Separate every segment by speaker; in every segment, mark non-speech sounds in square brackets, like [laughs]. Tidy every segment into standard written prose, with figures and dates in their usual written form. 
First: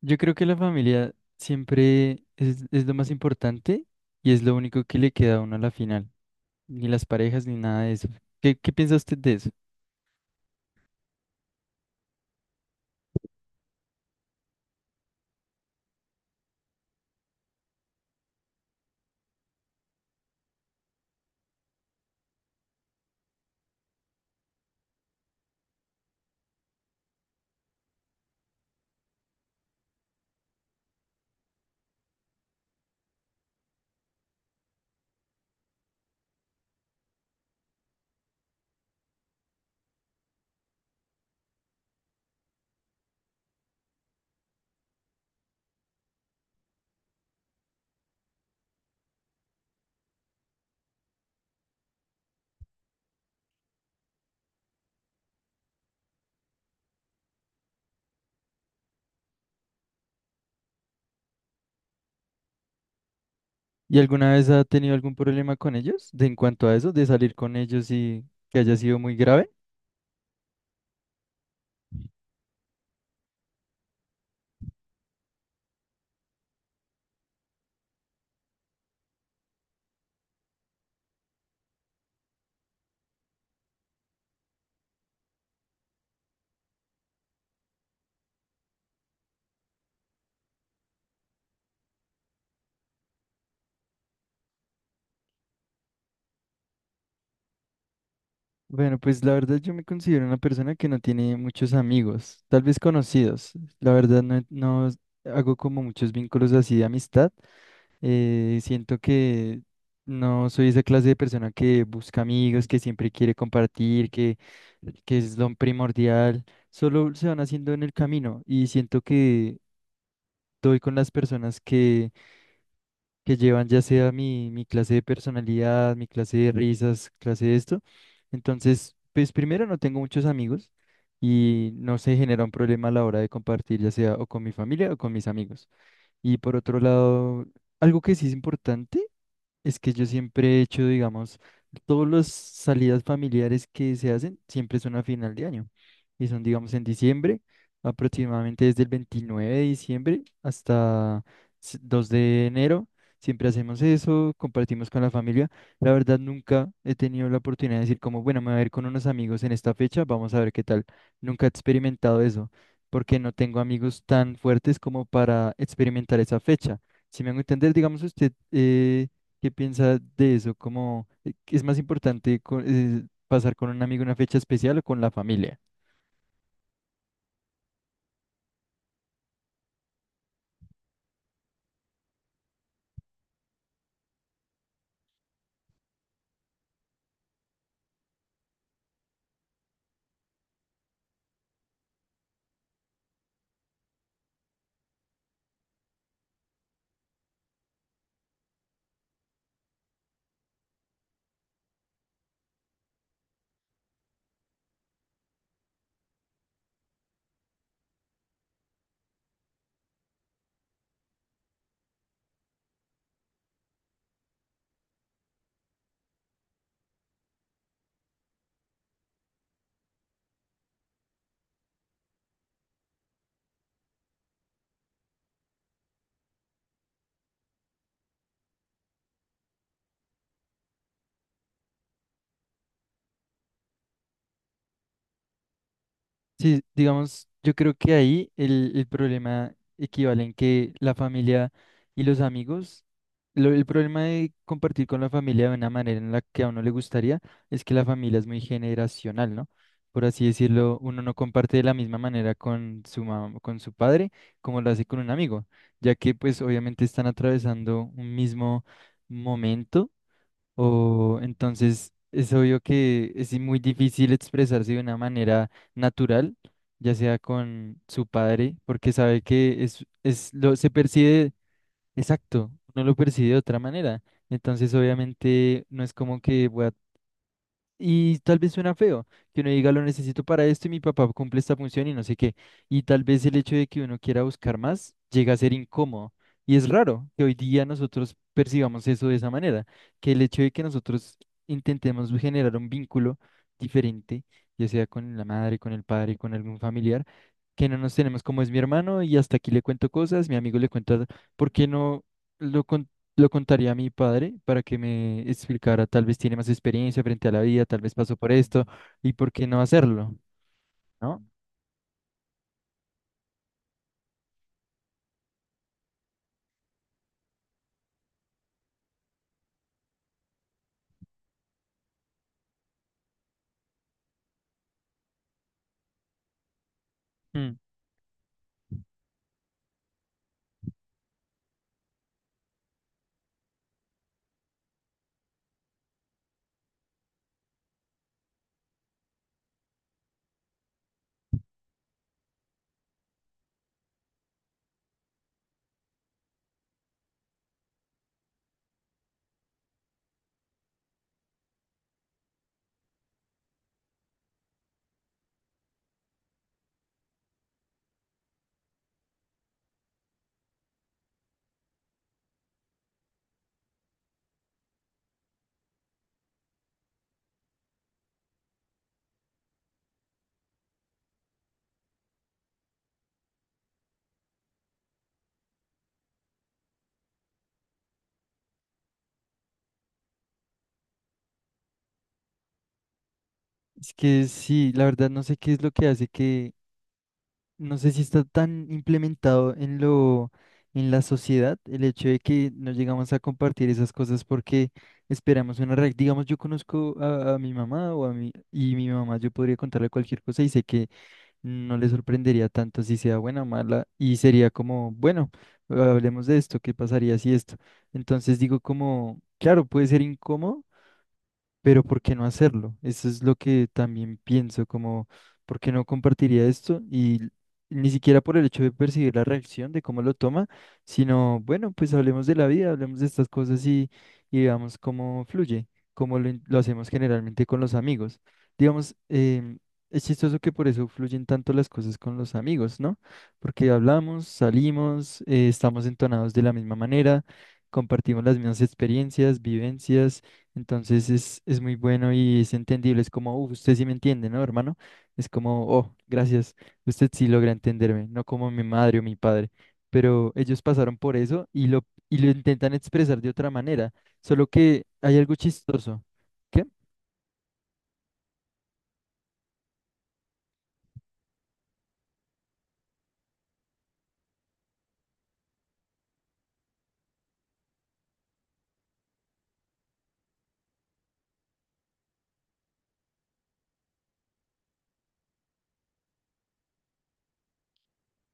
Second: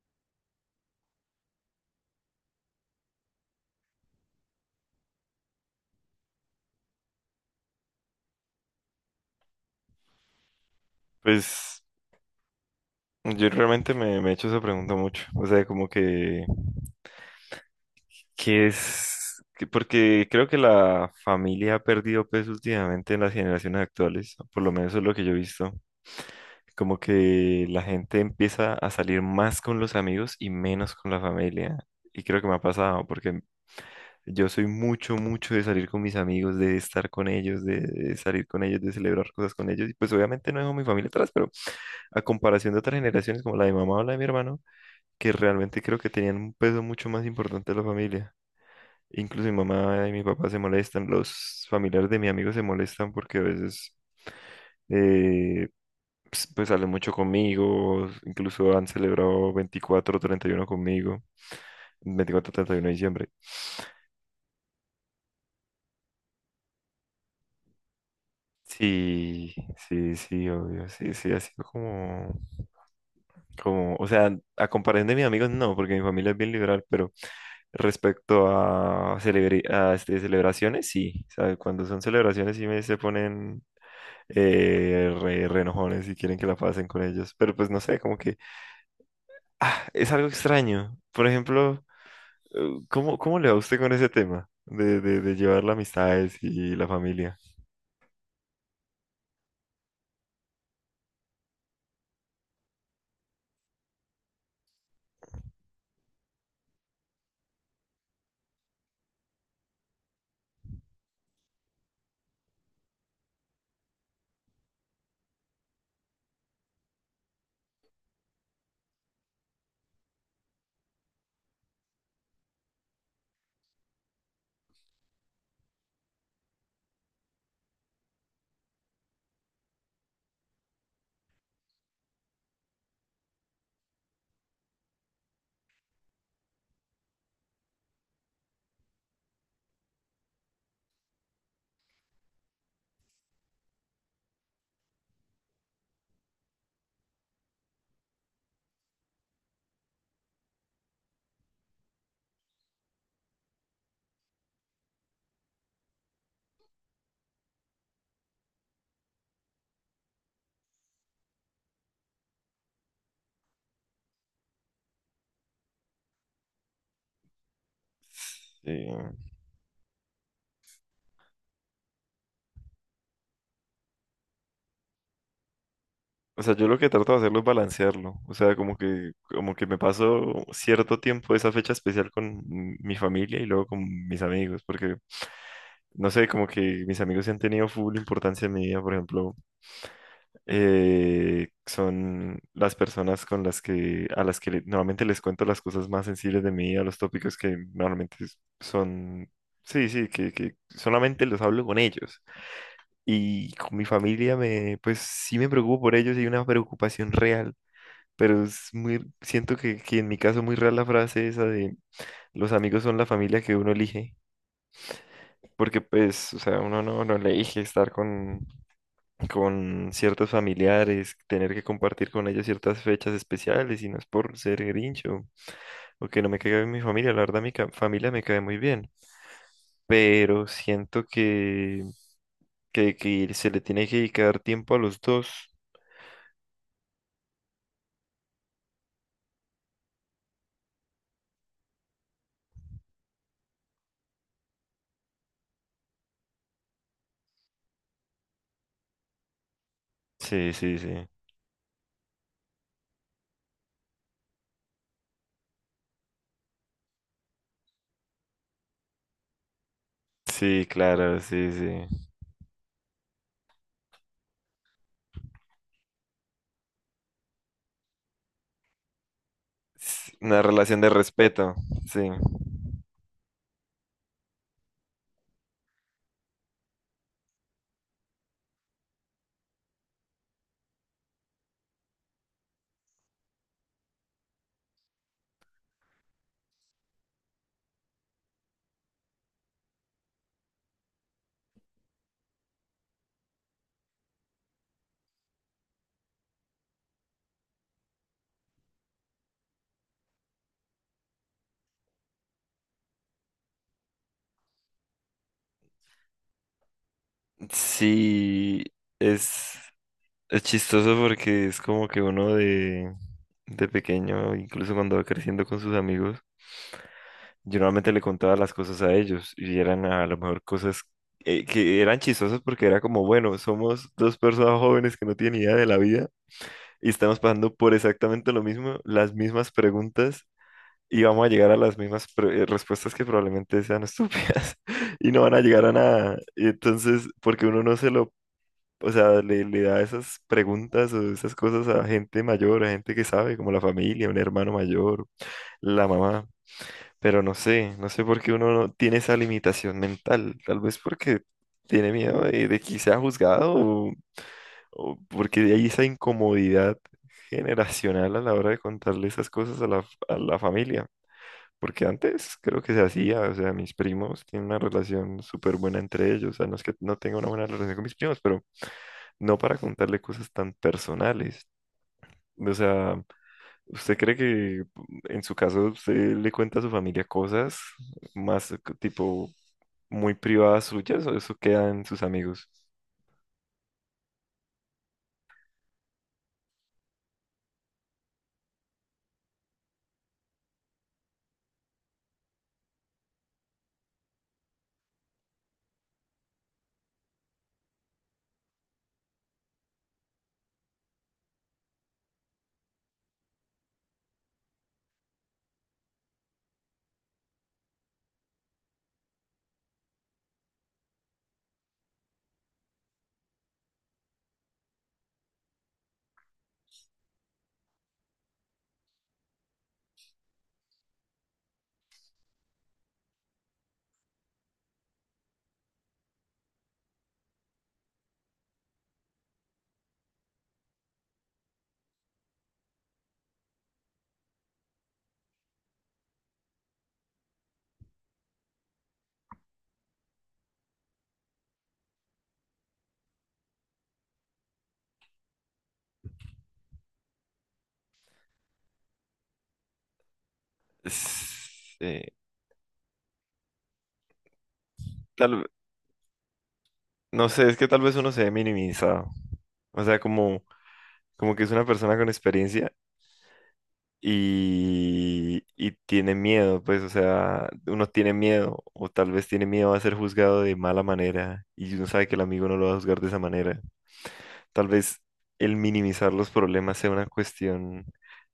Speaker 1: Yo creo que la familia siempre es lo más importante y es lo único que le queda a uno a la final. Ni las parejas ni nada de eso. ¿Qué piensa usted de eso?
Speaker 2: Pues yo realmente me he hecho esa pregunta mucho. O sea, como que, ¿qué es? Porque creo que la familia ha perdido peso últimamente en las generaciones actuales, por lo menos eso es lo que yo he visto. Como que la gente empieza a salir más con los amigos y menos con la familia. Y creo que me ha pasado, porque yo soy mucho, mucho de salir con mis amigos, de estar con ellos, de salir con ellos, de celebrar cosas con ellos. Y pues obviamente no dejo a mi familia atrás, pero a comparación de otras generaciones como la de mi mamá o la de mi hermano que realmente creo que tenían un peso mucho más importante de la familia. Incluso mi mamá y mi papá se molestan, los familiares de mi amigo se molestan porque a veces eh, pues, pues salen mucho conmigo, incluso han celebrado 24 o 31 conmigo, 24 o 31 de diciembre.
Speaker 1: ¿Y alguna vez ha tenido algún problema con ellos en cuanto a eso, de salir con ellos y que haya sido muy grave?
Speaker 2: Sí, sí, sí, obvio, sí, sí, ha sido como, como, o sea, a comparación de mis amigos no, porque mi familia es bien liberal, pero respecto a, a este, celebraciones, sí, ¿sabe? Cuando son celebraciones sí me se ponen re enojones y quieren que la pasen con ellos, pero pues no sé, como que ah, es algo extraño. Por ejemplo, ¿cómo, cómo le va a usted con ese tema de, de llevar las amistades y la familia?
Speaker 1: Bueno, pues la verdad yo me considero una persona que no tiene muchos amigos, tal vez conocidos. La verdad no hago como muchos vínculos así de amistad. Siento que no soy esa clase de persona que busca amigos, que siempre quiere compartir, que es lo primordial. Solo se van haciendo en el camino y siento que doy con las personas que llevan ya sea mi clase de personalidad, mi clase de risas, clase de esto. Entonces, pues primero no tengo muchos amigos y no se genera un problema a la hora de compartir, ya sea o con mi familia o con mis amigos. Y por otro lado, algo que sí es importante. Es que yo siempre he hecho, digamos, todas las salidas familiares que se hacen siempre son a final de año. Y son, digamos, en diciembre, aproximadamente desde el 29 de diciembre hasta 2 de enero. Siempre hacemos eso, compartimos con la familia. La verdad, nunca he tenido la oportunidad de decir como, bueno, me voy a ver con unos amigos en esta fecha, vamos a ver qué tal. Nunca he experimentado eso, porque no tengo amigos tan fuertes como para experimentar esa fecha. Si me hago entender, digamos, usted.
Speaker 2: Sí.
Speaker 1: ¿Qué piensa de eso? ¿Cómo qué es más importante pasar con un amigo una fecha especial o con la familia?
Speaker 2: O sea, yo lo que trato de hacerlo es balancearlo. O sea, como que me paso cierto tiempo esa fecha especial con mi familia y luego con mis amigos, porque no sé, como que mis amigos sí han tenido full importancia en mi vida, por ejemplo, son las personas con las que, a las que le- normalmente les cuento las cosas más sensibles de mi vida, los tópicos que normalmente son, sí, sí, que solamente los hablo con ellos. Y con mi familia me, pues sí me preocupo por ellos y hay una preocupación real, pero es muy, siento que en mi caso muy rara la frase esa de los amigos son la familia que uno elige, porque pues, o sea, uno no, no elige estar con ciertos familiares, tener que compartir con ellos ciertas fechas especiales, y no es por ser grincho o que no me caiga bien mi familia, la verdad familia me cae muy bien, pero siento que se le tiene que dedicar tiempo a los dos.
Speaker 1: Sí, digamos, yo creo que ahí el problema equivale en que la familia y los amigos, el problema de compartir con la familia de una manera en la que a uno le gustaría es que la familia es muy generacional, ¿no? Por así
Speaker 2: Sí, sí,
Speaker 1: decirlo, uno
Speaker 2: sí.
Speaker 1: no comparte de la misma manera con su mamá, con su padre, como lo hace con un amigo, ya que pues obviamente están atravesando un mismo momento
Speaker 2: Sí, claro,
Speaker 1: o
Speaker 2: sí, sí.
Speaker 1: entonces es obvio que es muy difícil expresarse de una manera natural, ya sea con su padre, porque sabe que es,
Speaker 2: Es
Speaker 1: es
Speaker 2: una
Speaker 1: lo se
Speaker 2: relación de
Speaker 1: percibe
Speaker 2: respeto, sí.
Speaker 1: exacto, no lo percibe de otra manera. Entonces, obviamente, no es como que voy a y tal vez suena feo, que uno diga lo necesito para esto y mi papá cumple esta función y no sé qué. Y tal vez el hecho de que uno quiera buscar más llega a ser incómodo. Y es raro que hoy día nosotros percibamos eso de esa manera, que el hecho de que nosotros intentemos generar un vínculo diferente, ya sea con la madre, con el padre, con algún familiar, que no nos tenemos como es mi hermano y hasta aquí le cuento cosas, mi amigo le cuenta, ¿por qué no? lo, lo contaría a mi padre para que me explicara, tal vez tiene más experiencia frente a la vida, tal vez pasó por
Speaker 2: Sí,
Speaker 1: esto, y por qué
Speaker 2: es,
Speaker 1: no hacerlo,
Speaker 2: es chistoso
Speaker 1: ¿no?
Speaker 2: porque es como que uno de pequeño, incluso cuando va creciendo con sus amigos, yo normalmente le contaba las cosas a ellos y eran a lo mejor cosas que eran chistosas porque era como, bueno, somos dos personas jóvenes que no tienen idea de la vida y estamos pasando
Speaker 1: Mm.
Speaker 2: por exactamente lo mismo, las mismas preguntas y vamos a llegar a las mismas respuestas que probablemente sean estúpidas [laughs] y no van a llegar a nada. Y entonces, porque uno no se lo, o sea, le da esas preguntas o esas cosas a gente mayor, a gente que sabe, como la familia, un hermano mayor, la mamá. Pero no sé, no sé por qué uno no tiene esa limitación mental. Tal vez porque tiene miedo de que sea juzgado o porque hay esa incomodidad generacional a la hora de contarle esas cosas a la familia. Porque antes creo que se hacía, o sea, mis primos tienen una relación súper buena entre ellos, o sea, no es que no tenga una buena relación con mis primos, pero no para contarle cosas tan personales. O sea, ¿usted cree que en su caso usted le cuenta a su familia cosas más tipo muy privadas suyas o eso queda en sus amigos?
Speaker 1: Es que sí, la verdad no sé qué es lo que hace que, no sé si está tan implementado en la sociedad, el hecho de que no llegamos a compartir esas cosas porque esperamos una reacción. Digamos, yo conozco a mi mamá o y mi mamá yo podría contarle cualquier cosa y sé que no le sorprendería tanto si sea buena o mala y sería como, bueno, hablemos de esto, ¿qué pasaría si esto? Entonces digo como, claro, puede ser incómodo, pero ¿por qué no hacerlo? Eso es lo que también pienso, como, ¿por qué no compartiría esto? Y ni siquiera por el hecho de percibir la reacción, de cómo lo toma, sino, bueno, pues hablemos de la vida, hablemos de estas cosas y veamos cómo fluye, como lo hacemos generalmente con los amigos. Digamos, es chistoso que por eso fluyen tanto las cosas con los amigos, ¿no? Porque hablamos, salimos, estamos entonados de la misma manera. Compartimos las mismas experiencias, vivencias, entonces es muy bueno y es entendible. Es como, "Uf, usted sí me entiende, ¿no, hermano?". Es como, oh, gracias, usted sí logra entenderme, no como mi madre o mi padre. Pero ellos pasaron por eso y
Speaker 2: Es,
Speaker 1: lo, y lo intentan expresar de otra manera. Solo que hay
Speaker 2: tal,
Speaker 1: algo
Speaker 2: ve-
Speaker 1: chistoso. ¿Qué?
Speaker 2: no sé, es que tal vez uno se ve minimizado. O sea, como, como que es una persona con experiencia y tiene miedo, pues, o sea, uno tiene miedo o tal vez tiene miedo a ser juzgado de mala manera y uno sabe que el amigo no lo va a juzgar de esa manera. Tal vez el minimizar los problemas sea una cuestión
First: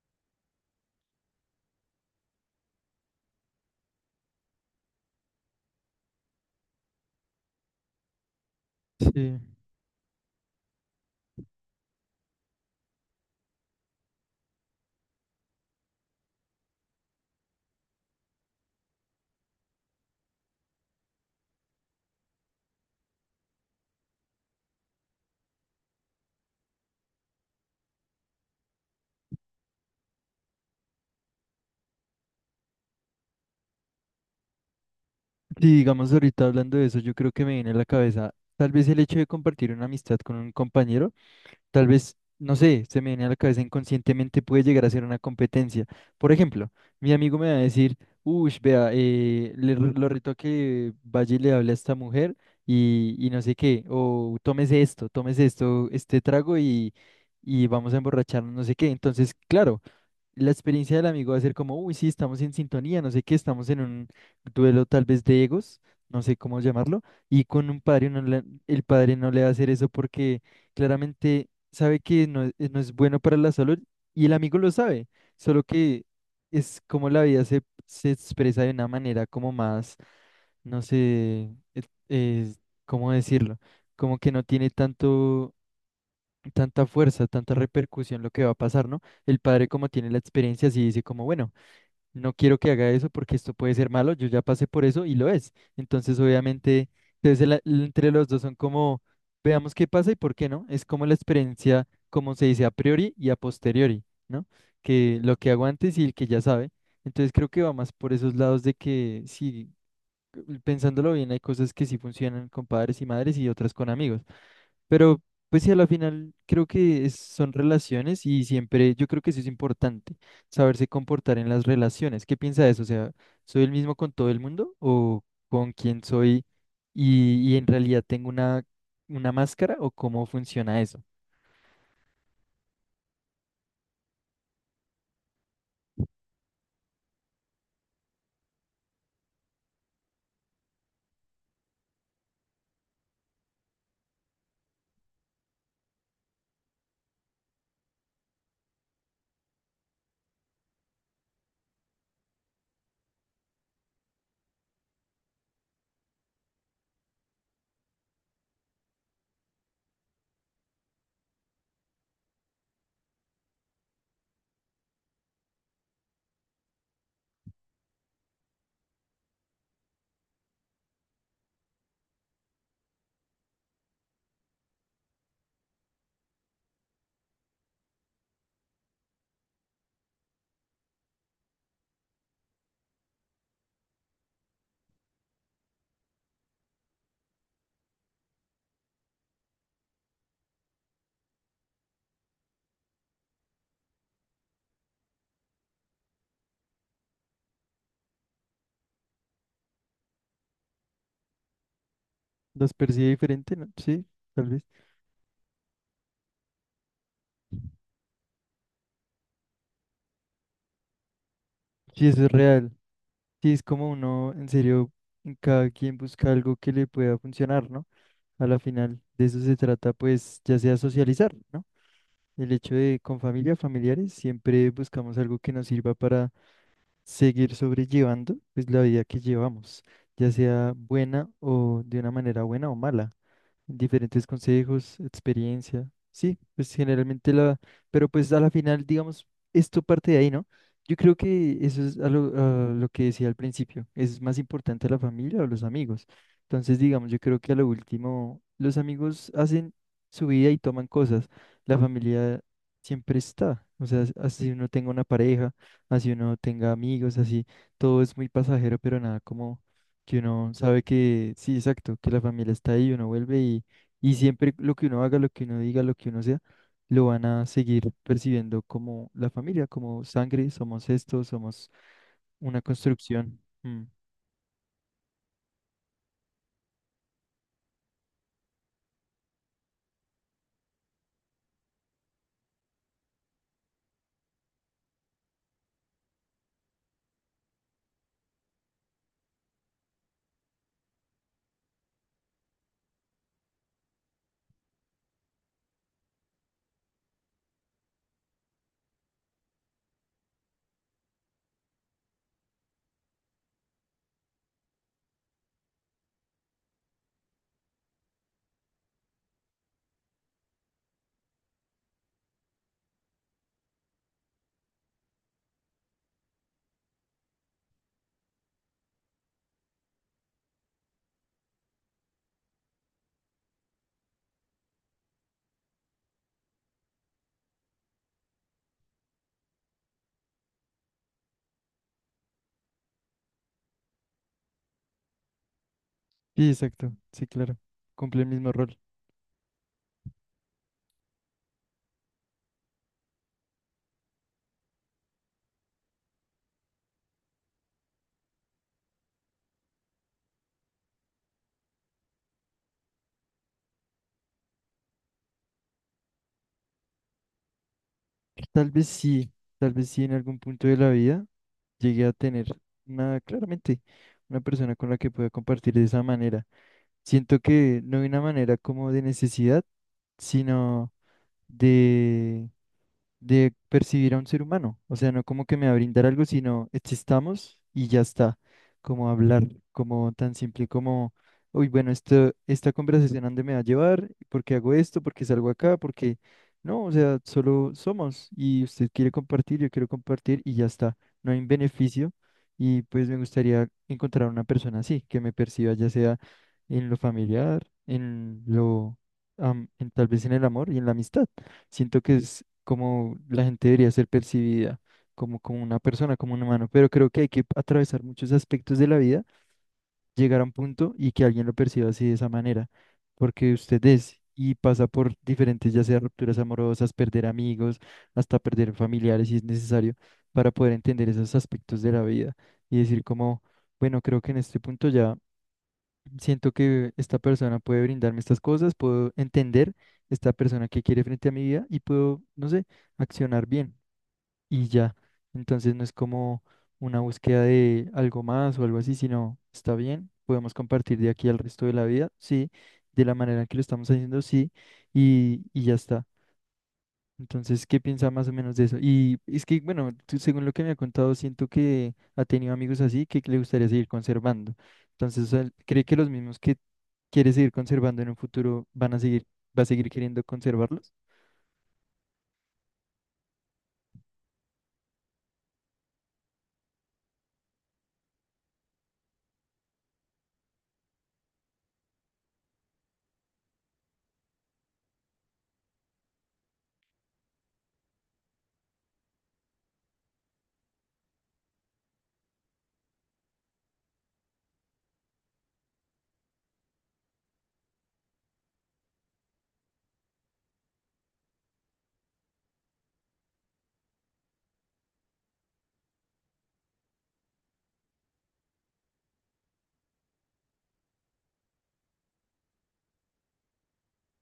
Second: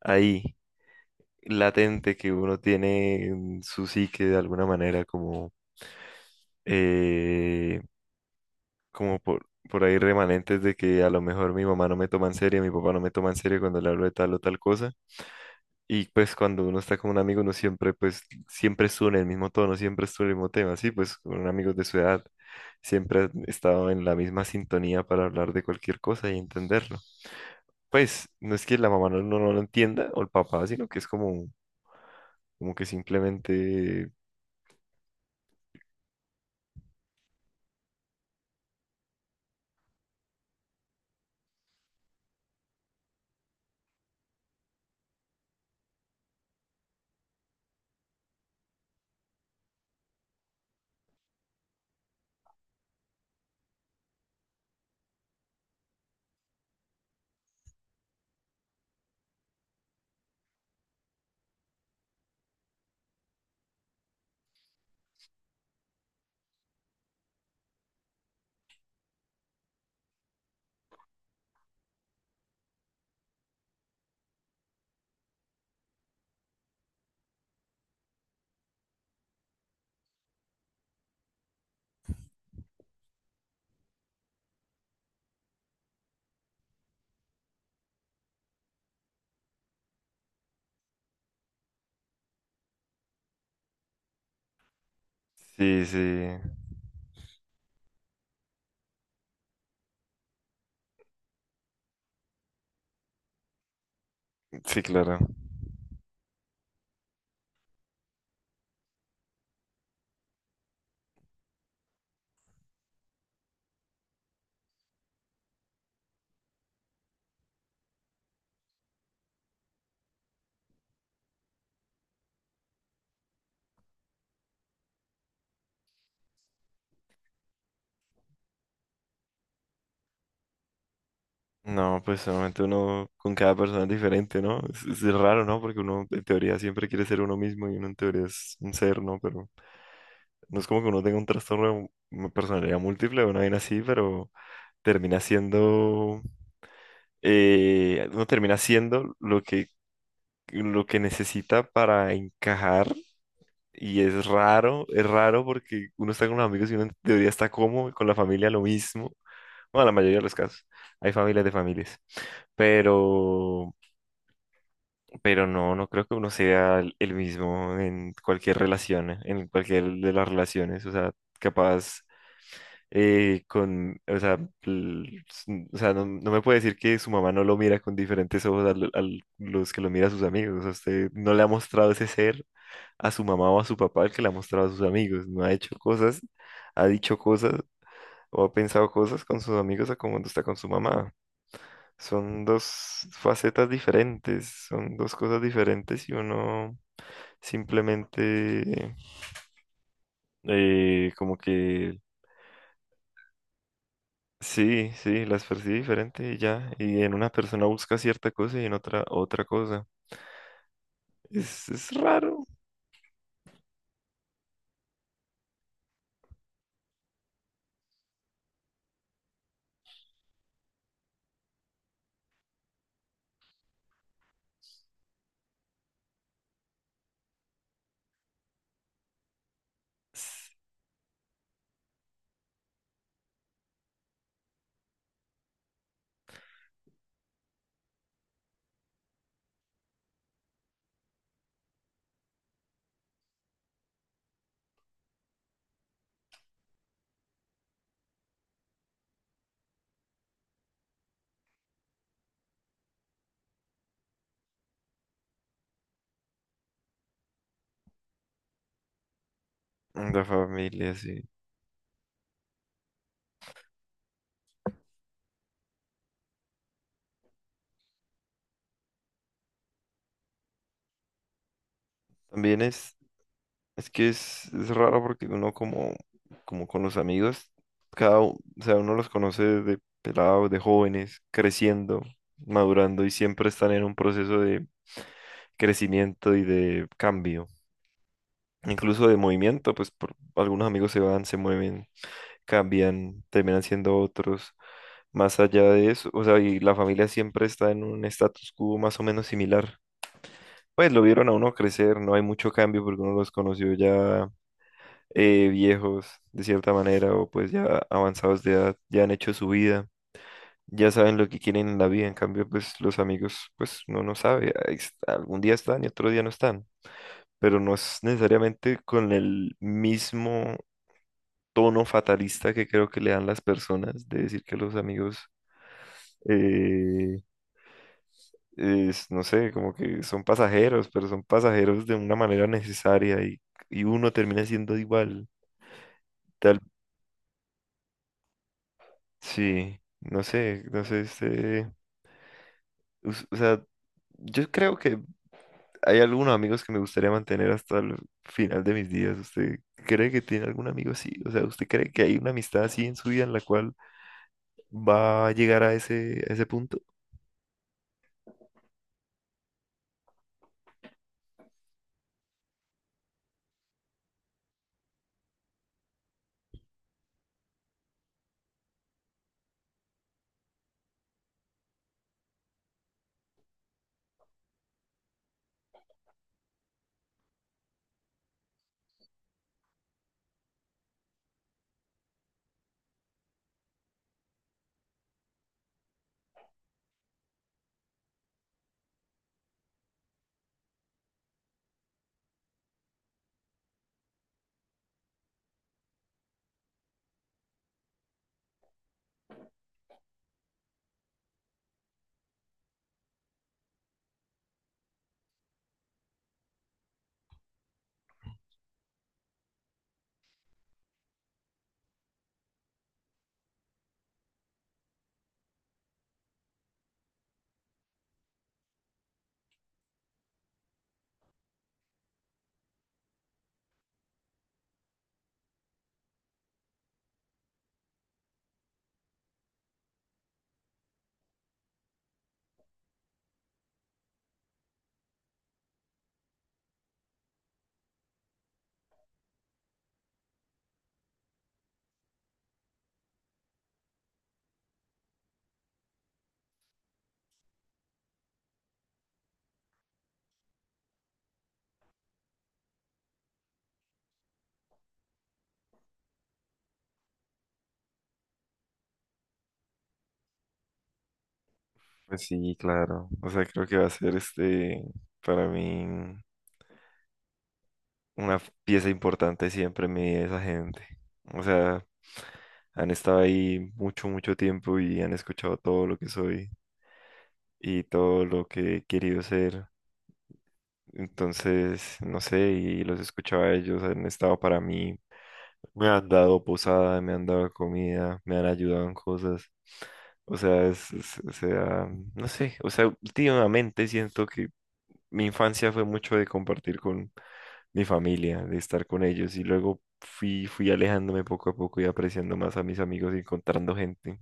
Speaker 2: ahí latente que uno tiene en su psique de alguna manera, como, eh, como
Speaker 1: Sí.
Speaker 2: por ahí remanentes de que a lo mejor mi mamá no me toma en serio, mi papá no me toma en serio cuando le hablo de tal o tal cosa. Y pues cuando uno está con un amigo, uno siempre, pues, siempre estuvo en el mismo tono, siempre estuvo en el mismo tema, sí, pues con amigos de su edad, siempre han estado en la misma sintonía para hablar de cualquier cosa y entenderla. Pues no es que la mamá no, no, no lo entienda o el papá, sino que es como, como que simplemente,
Speaker 1: Sí, digamos, ahorita hablando de eso, yo creo que me viene a la cabeza tal vez el hecho de compartir una amistad con un compañero. Tal vez, no sé, se me viene a la cabeza inconscientemente, puede llegar a ser una competencia. Por ejemplo, mi amigo me va a decir, uy, vea, lo reto a que vaya y le hable a esta mujer y no sé qué, o tómese esto, este trago y vamos a emborracharnos, no sé qué. Entonces, claro, la experiencia del amigo va a ser como, uy, sí, estamos en sintonía, no sé qué, estamos en un duelo tal vez de egos, no sé cómo llamarlo, y con un padre, el padre no le va a hacer eso porque claramente sabe que no, no es bueno para la salud y el amigo lo sabe, solo que es como la vida se expresa de una manera como más, no sé, eh, eh, ¿cómo decirlo? Como que no tiene tanto tanta fuerza, tanta repercusión lo que va a pasar, ¿no? El padre como tiene la experiencia, sí dice como, bueno, no quiero que haga eso porque esto puede ser malo, yo ya pasé por eso y lo es.
Speaker 2: sí,
Speaker 1: Entonces,
Speaker 2: sí,
Speaker 1: obviamente, entonces entre los dos son como, veamos qué pasa y por qué no. Es como la experiencia, como se dice a priori y a posteriori, ¿no?
Speaker 2: sí, claro.
Speaker 1: Que lo que hago antes y el que ya sabe. Entonces creo que va más por esos lados de que sí, pensándolo bien, hay cosas que sí funcionan con padres y madres y otras con amigos. Pero pues sí, a la final creo que son relaciones y siempre yo creo que eso es importante, saberse comportar en las relaciones. ¿Qué piensa de eso? O sea, ¿soy el mismo con todo el mundo o con quién soy y en realidad tengo una máscara o cómo funciona eso?
Speaker 2: No, pues solamente uno con cada persona es diferente, ¿no? Es raro, ¿no? Porque uno en teoría siempre quiere ser uno mismo y uno en teoría es un ser, ¿no? Pero no es como que uno tenga un trastorno de personalidad múltiple o una vaina así, pero termina siendo, uno termina siendo lo que necesita para encajar. Y es raro porque uno está con los amigos y uno en teoría está cómodo, con la familia lo mismo. Bueno, la mayoría de los casos. Hay familias de familias. Pero, pero no, no creo que uno sea el mismo en cualquier relación, en cualquier de las relaciones. O sea, capaz con, o sea, l- s- o sea, no, no me puede decir que su mamá no lo mira con diferentes ojos a, los que lo mira a sus amigos. O sea, usted no le ha mostrado ese ser a su mamá o a su papá el que le ha mostrado a sus amigos. No ha hecho cosas, ha dicho cosas o ha pensado cosas con sus amigos a como cuando está con su mamá. Son dos facetas diferentes, son dos cosas diferentes y uno simplemente como que,
Speaker 1: ¿Los percibe diferente? ¿No? Sí, tal vez.
Speaker 2: sí, sí, las percibe diferente y ya. Y en una persona busca cierta cosa y en otra otra cosa. Es
Speaker 1: Sí, eso es
Speaker 2: raro.
Speaker 1: real. Sí, es como uno, en serio, en cada quien busca algo que le pueda funcionar, ¿no? A la final de eso se trata, pues, ya sea socializar, ¿no? El hecho de con familia, familiares, siempre buscamos algo que nos sirva para seguir sobrellevando pues la vida que llevamos, ya
Speaker 2: Es-
Speaker 1: sea buena o de una manera buena o mala diferentes consejos, experiencia. Sí, pues generalmente pero pues a la final, digamos, esto parte de ahí, ¿no? Yo creo que eso es a lo que decía al principio, es más importante la familia o los amigos. Entonces, digamos, yo creo que a lo último, los amigos hacen su vida y toman cosas, la familia siempre está, o sea, así uno tenga una pareja, así uno tenga amigos, así, todo es muy pasajero, pero nada como que
Speaker 2: La
Speaker 1: uno sabe
Speaker 2: familia, sí.
Speaker 1: que, sí, exacto, que la familia está ahí, uno vuelve y siempre lo que uno haga, lo que uno diga, lo que uno sea, lo van a seguir percibiendo como la familia, como sangre, somos esto, somos una
Speaker 2: También
Speaker 1: construcción. Mm.
Speaker 2: es que es raro porque uno como, como con los amigos, o sea, uno los conoce de pelados, de jóvenes, creciendo, madurando y siempre están en un proceso de crecimiento y de cambio. Incluso de movimiento, pues por, algunos amigos se van, se mueven, cambian, terminan siendo otros. Más allá de eso, o sea, y la familia siempre está en un status quo más o menos similar. Pues lo vieron a uno crecer, no hay mucho cambio porque uno los conoció ya viejos de cierta manera o pues ya avanzados de edad, ya han hecho su vida, ya saben lo que quieren en la vida. En cambio, pues los amigos, pues no, no sabe, ahí algún día están y otro día no están, pero no es necesariamente con el mismo tono fatalista que creo que le dan las personas de decir que los amigos... eh, es, no sé, como que son pasajeros, pero son pasajeros de una manera necesaria y uno termina siendo igual.
Speaker 1: Sí,
Speaker 2: Tal,
Speaker 1: exacto, sí, claro, cumple el mismo rol.
Speaker 2: sí, no sé, no sé, este, o sea, yo creo que hay algunos amigos que me gustaría mantener hasta el final de mis días. ¿Usted cree que tiene algún amigo así? O sea, ¿usted cree que hay una amistad así en su vida en la cual va a llegar a ese punto?
Speaker 1: Tal vez sí, tal vez sí en algún punto de la vida llegué a tener una, claramente, una persona con la que pueda compartir de esa manera. Siento que no de una manera como de necesidad, sino de de percibir a un ser humano. O sea, no como que me va a brindar algo, sino existamos y ya está. Como hablar, como tan simple como, uy, bueno, esto, esta conversación a dónde me va a llevar, por qué hago esto, por qué salgo acá, porque no, o sea, solo somos y usted quiere compartir, yo quiero compartir y ya está. No hay un beneficio y pues me gustaría encontrar una persona así, que me perciba ya sea en lo familiar, en lo, am- en, tal vez en el amor y en la amistad. Siento que es como la gente debería ser percibida, como una persona, como un humano, pero creo que hay que atravesar muchos aspectos de la vida, llegar a un punto y que alguien lo perciba así de esa manera, porque usted es y pasa por diferentes, ya sea rupturas amorosas, perder amigos, hasta perder familiares si es necesario, para poder entender esos aspectos de la vida y decir como, bueno, creo que en este punto ya siento que esta persona puede brindarme estas cosas, puedo entender esta persona que quiere frente a mi vida y puedo, no sé, accionar bien y ya. Entonces no es como una búsqueda de algo más o algo así, sino está bien, podemos compartir de aquí al resto de la vida, sí, de la manera que lo estamos haciendo, sí, y ya está. Entonces, ¿qué piensa más o menos de eso? Y es que, bueno, tú, según lo que me ha contado, siento que ha tenido amigos así que le gustaría seguir conservando. Entonces, o sea, él, ¿cree que los mismos que quiere seguir conservando en un futuro va a seguir queriendo conservarlos?
Speaker 2: Pues sí, claro. O sea, creo que va a ser este, para mí una pieza importante siempre en mi vida esa gente. O sea, han estado ahí mucho, mucho tiempo y han escuchado todo lo que soy y todo lo que he querido ser. Entonces, no sé, y los escuchaba a ellos, han estado para mí, me han dado posada, me han dado comida, me han ayudado en cosas. O sea, o sea, no sé, o sea, últimamente siento que mi infancia fue mucho de compartir con mi familia, de estar con ellos y luego fui, fui alejándome poco a poco y apreciando más a mis amigos y encontrando gente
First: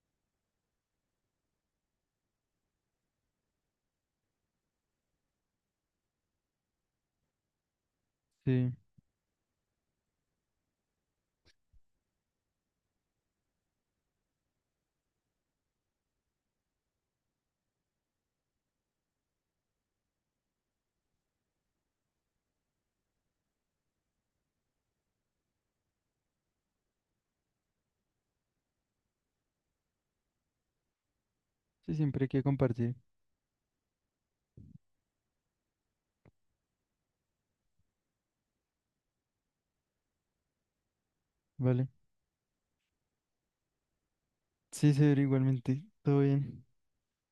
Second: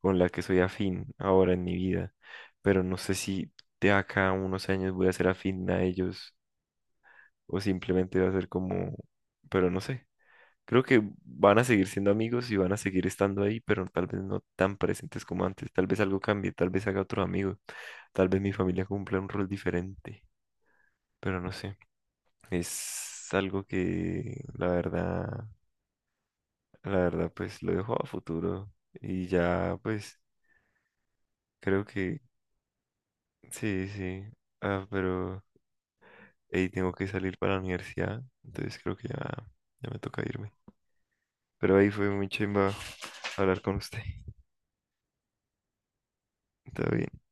Speaker 2: con la que soy afín ahora en mi vida. Pero no sé si de acá a unos años voy a ser afín a ellos o simplemente va a ser
Speaker 1: Sí,
Speaker 2: como, pero no sé. Creo que van a seguir siendo amigos y van a seguir estando ahí, pero tal vez no tan presentes como antes. Tal vez algo cambie, tal vez haga otro amigo, tal vez mi familia cumpla un rol diferente, pero no sé. Es algo que la verdad, pues lo dejo a futuro. Y ya, pues, creo
Speaker 1: sí,
Speaker 2: que
Speaker 1: siempre hay que compartir,
Speaker 2: sí, sí. Ah, pero ahí tengo que salir para la universidad. Entonces creo que ya, ya me toca irme. Pero
Speaker 1: ¿vale?
Speaker 2: ahí fue muy chimba hablar con usted.
Speaker 1: Sí, señor, igualmente, todo bien.
Speaker 2: Todo bien.